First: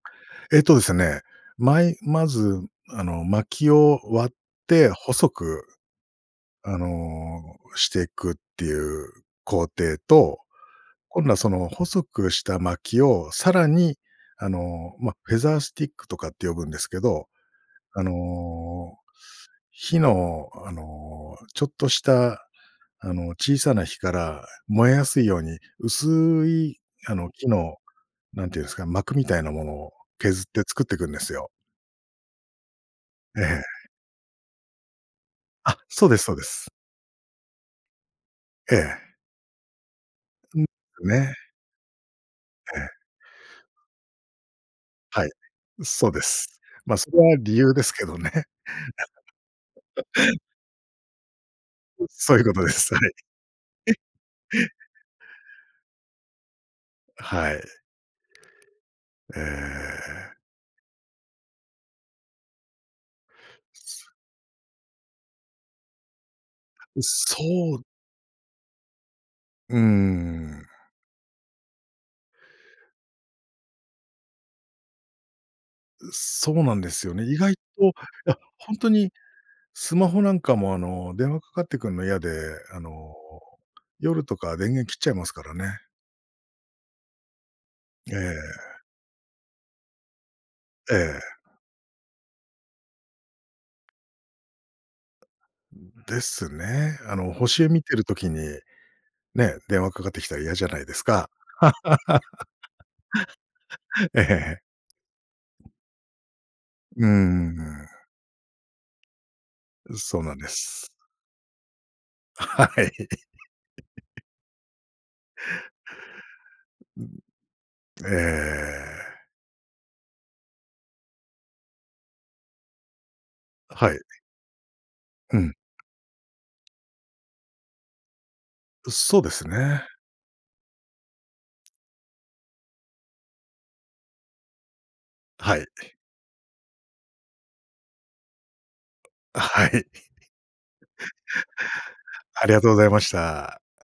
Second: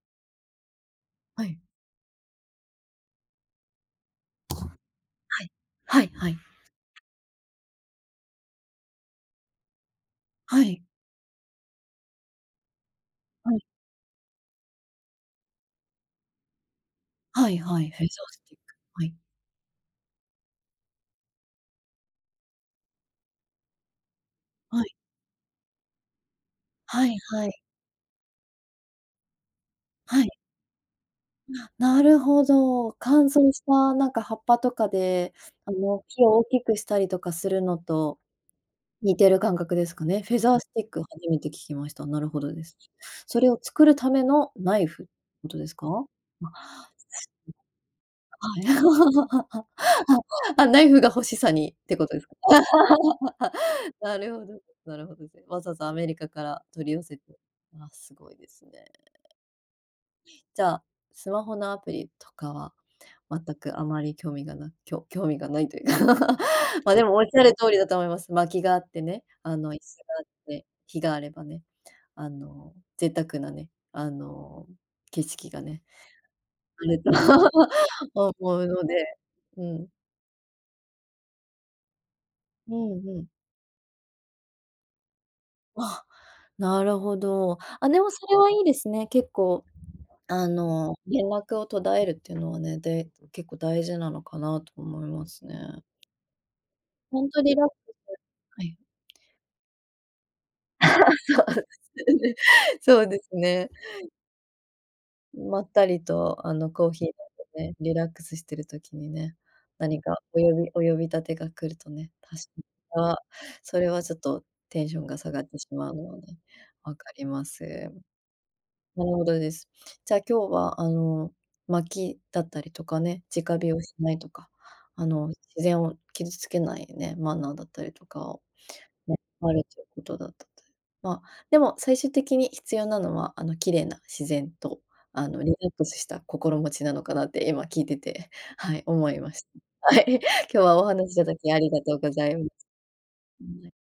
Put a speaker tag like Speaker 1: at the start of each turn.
Speaker 1: えとですね、
Speaker 2: はい。
Speaker 1: まい、まず、あの薪を割って細
Speaker 2: はい、
Speaker 1: く
Speaker 2: はいはい。
Speaker 1: あの、していくっていう工程と、
Speaker 2: はい。
Speaker 1: 今度はその細くした薪を
Speaker 2: は
Speaker 1: さ
Speaker 2: い。
Speaker 1: らに、あの、ま、フェザースティックとかって呼ぶんですけど、
Speaker 2: はいはい、フェ
Speaker 1: あ
Speaker 2: ザースティック。
Speaker 1: の、
Speaker 2: はい。
Speaker 1: 火のあの、ちょっとしたあの小さな火から
Speaker 2: は
Speaker 1: 燃
Speaker 2: い。
Speaker 1: えやすいように、薄い
Speaker 2: は
Speaker 1: あ
Speaker 2: い
Speaker 1: の
Speaker 2: は
Speaker 1: 木
Speaker 2: い。
Speaker 1: の、なんて言うんですか、膜みたいなものを
Speaker 2: はい。
Speaker 1: 削って作っていくんですよ。
Speaker 2: なるほど、乾
Speaker 1: え
Speaker 2: 燥
Speaker 1: え。
Speaker 2: したなんか葉っぱとかで、あ
Speaker 1: あ、
Speaker 2: の
Speaker 1: そうで
Speaker 2: 火
Speaker 1: すそう
Speaker 2: を大
Speaker 1: で
Speaker 2: き
Speaker 1: す。
Speaker 2: くしたりとかするのと、
Speaker 1: ええ。
Speaker 2: 似てる感覚ですかね。フェザー
Speaker 1: うん、
Speaker 2: スティック初
Speaker 1: ね。
Speaker 2: めて聞きました。なるほどです。
Speaker 1: ええ。
Speaker 2: それを作るためのナイフって
Speaker 1: はい。
Speaker 2: ことですか？
Speaker 1: そうです。ま、それは理由ですけどね。
Speaker 2: あ。あ、ナイフが欲しさにってこ とですか。
Speaker 1: そういうことです。はい。
Speaker 2: なるほど なるほどですね。わざわざアメリカから取り寄せて。
Speaker 1: はい。
Speaker 2: ああ、すごいですね。
Speaker 1: ええ。
Speaker 2: じゃあ、スマホのアプリとかは、全くあま
Speaker 1: す。
Speaker 2: り興味がなきょ興味がないというか、まあ、でもおっ
Speaker 1: そ
Speaker 2: しゃる通り
Speaker 1: う
Speaker 2: だと思います。薪があってね、あの、
Speaker 1: う
Speaker 2: 椅子があって、
Speaker 1: ん。
Speaker 2: 火があればね、あの、贅沢なね、あの、景色がね。
Speaker 1: そうなん
Speaker 2: あ
Speaker 1: で
Speaker 2: る
Speaker 1: す
Speaker 2: と
Speaker 1: よね、意外と、いや、
Speaker 2: 思う
Speaker 1: 本
Speaker 2: の
Speaker 1: 当に
Speaker 2: で、うん。
Speaker 1: スマホなんかもあの、電話かかってくるの嫌で、
Speaker 2: う
Speaker 1: あ
Speaker 2: ん
Speaker 1: の
Speaker 2: うん。
Speaker 1: 夜とか電源切っちゃいますからね。
Speaker 2: あ、なるほど、あ、でも
Speaker 1: え
Speaker 2: それはいいで
Speaker 1: え。
Speaker 2: すね、結構、あの、
Speaker 1: え
Speaker 2: 連
Speaker 1: え。
Speaker 2: 絡を途絶えるっていうのはね、で、結構大事なのかなと思いますね。
Speaker 1: ですね。あ
Speaker 2: 本
Speaker 1: の
Speaker 2: 当リラッ
Speaker 1: 星
Speaker 2: ク
Speaker 1: 見てる時に、
Speaker 2: スはい。
Speaker 1: ね、電話かかってきたら嫌じゃないで
Speaker 2: あ、
Speaker 1: すか。
Speaker 2: そうですね。そうですね。
Speaker 1: ええ。
Speaker 2: まったりとあのコーヒ
Speaker 1: う
Speaker 2: ー飲んでね、
Speaker 1: ん。
Speaker 2: リラックスしてる時にね、何か
Speaker 1: そうなん
Speaker 2: お
Speaker 1: で
Speaker 2: よびお
Speaker 1: す。
Speaker 2: 呼び立てが来るとね、
Speaker 1: はい。
Speaker 2: それはちょっとテンションが下がってしまうので、わかります。
Speaker 1: え
Speaker 2: なる
Speaker 1: え。
Speaker 2: ほどです。じゃあ今日はあの、巻きだったりとかね、直火を
Speaker 1: は
Speaker 2: し
Speaker 1: い。
Speaker 2: ないとか、あの、
Speaker 1: う
Speaker 2: 自
Speaker 1: ん。
Speaker 2: 然を傷つけないね、マナーだったりとか、
Speaker 1: そうですね。
Speaker 2: ことだったと。まあ、でも最終的に必要なのは、あの、綺麗な自然と、あの、リ
Speaker 1: は
Speaker 2: ラ
Speaker 1: い。
Speaker 2: ックスした心持ちなのかなって今聞いてて、はい、思いまし
Speaker 1: はい。
Speaker 2: た。はい、今日はお話しいただきありがとうございま
Speaker 1: ありが
Speaker 2: す。
Speaker 1: とうございました。